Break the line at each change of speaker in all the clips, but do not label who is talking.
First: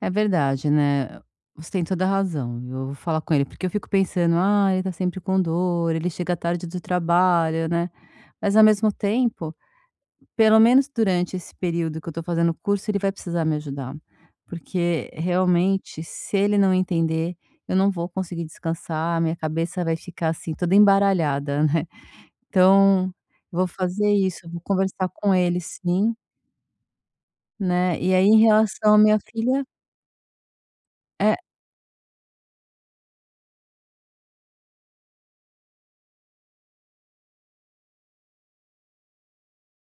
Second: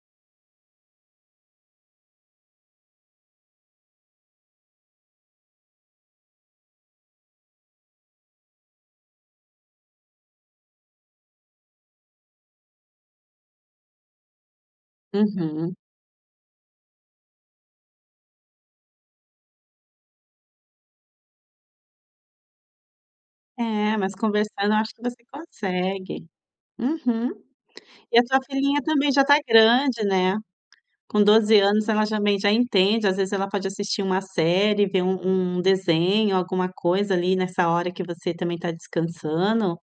É verdade, né. Você tem toda razão. Eu vou falar com ele. Porque eu fico pensando: "Ah, ele está sempre com dor. Ele chega tarde do trabalho", né. Mas ao mesmo tempo, pelo menos durante esse período que eu estou fazendo o curso, ele vai precisar me ajudar. Porque,
Uhum.
realmente, se ele não entender, eu não vou conseguir descansar, a minha cabeça vai ficar assim, toda embaralhada, né. Então vou
É,
fazer
mas
isso, vou
conversando eu acho que
conversar
você
com ele, sim.
consegue. Uhum.
Né, e
E a
aí, em
tua filhinha
relação a
também
minha
já está
filha
grande, né. Com
É
12 anos, ela já também já entende, às vezes ,ela pode assistir uma série, ver um um desenho, alguma coisa ali nessa hora que você também está descansando.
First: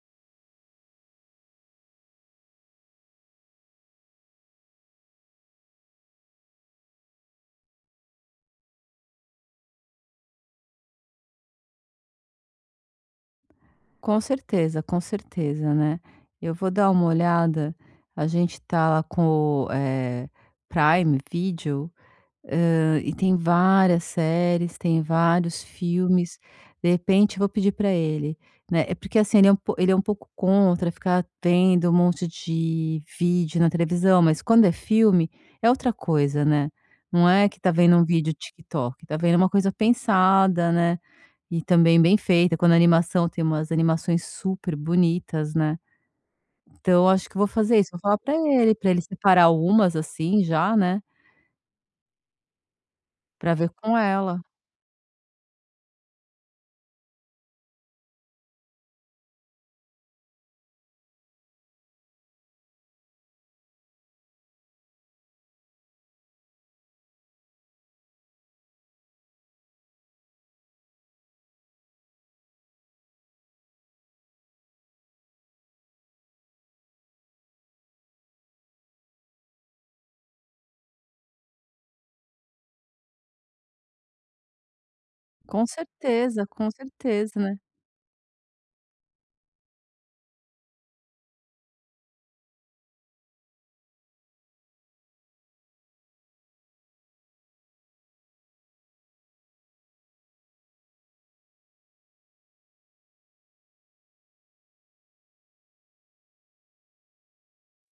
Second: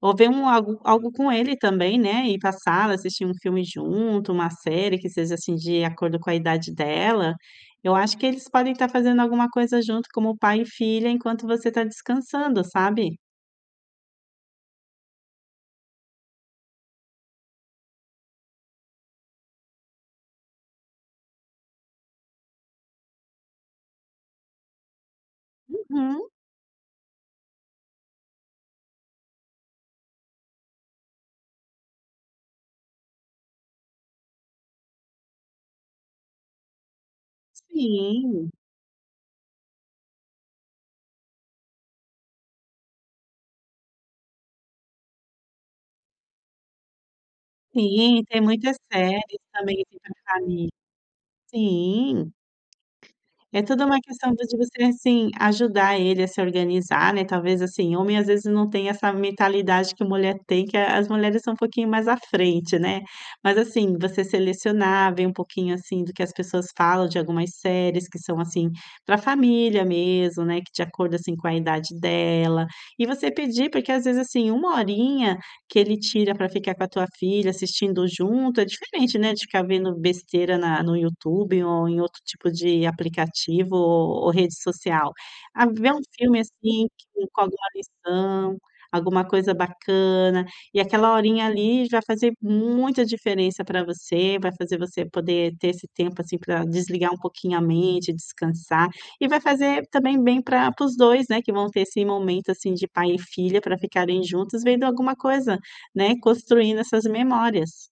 Ou ver um algo algo com ele também, né, ir pra sala, assistir um filme junto, uma série que seja, assim, de acordo com a idade dela. Eu acho que eles podem estar fazendo alguma coisa junto como pai e filha, enquanto você está descansando, sabe.
Com certeza, com certeza, né. Eu vou dar uma olhada. A gente está lá com, eh, Prime Video, ah, e tem várias séries, tem vários
Uhum.
filmes. De repente, vou pedir para ele, né Eh, porque, assim, ele é um po ele é um pouco contra ficar vendo um monte de vídeo na televisão, mas quando é filme é outra coisa, né, não é que está vendo um vídeo
Sim.
TikTok está vendo uma coisa pensada, né. E também bem feita. Quando animação tem umas animações super bonitas, né. Então eu acho que eu vou fazer isso, vou falar
Sim,
para
tem
ele,
muitas
para ele
séries
separar
também
algumas,
assim pra
assim,
famí
já, né.
Sim.
Para
É
ver
toda
com
uma questão
ela.
de você, assim, ajudar ele a se organizar, né. Talvez assim homem, às vezes, não tem essa mentalidade que a mulher tem. Que as mulheres são um pouquinho mais à frente, né. Mas assim, você selecionar, ver um pouquinho, assim, do que as pessoas falam de algumas séries que são assim para família mesmo, né. Que, de acordo, assim, com a idade dela. E você pedir, porque, às vezes, assim, 1 horinha que ele tira para ficar com a tua filha, assistindo junto, é diferente, né, de ficar vendo besteira na no YouTube ou em outro tipo de aplicativo o ou rede social. A
Com
ver um filme,
certeza, com
assim, que
certeza,
com
né.
alguma lição, alguma coisa bacana. E aquela horinha ali já fazer muita diferença para você, vai fazer você poder ter esse tempo, assim, para desligar um pouquinho a mente, descansar. E vai fazer, também, bem pra para os 2, né, que vão ter esse momento assim de pai e filha para ficarem juntos vendo alguma coisa, né, construindo essas memórias.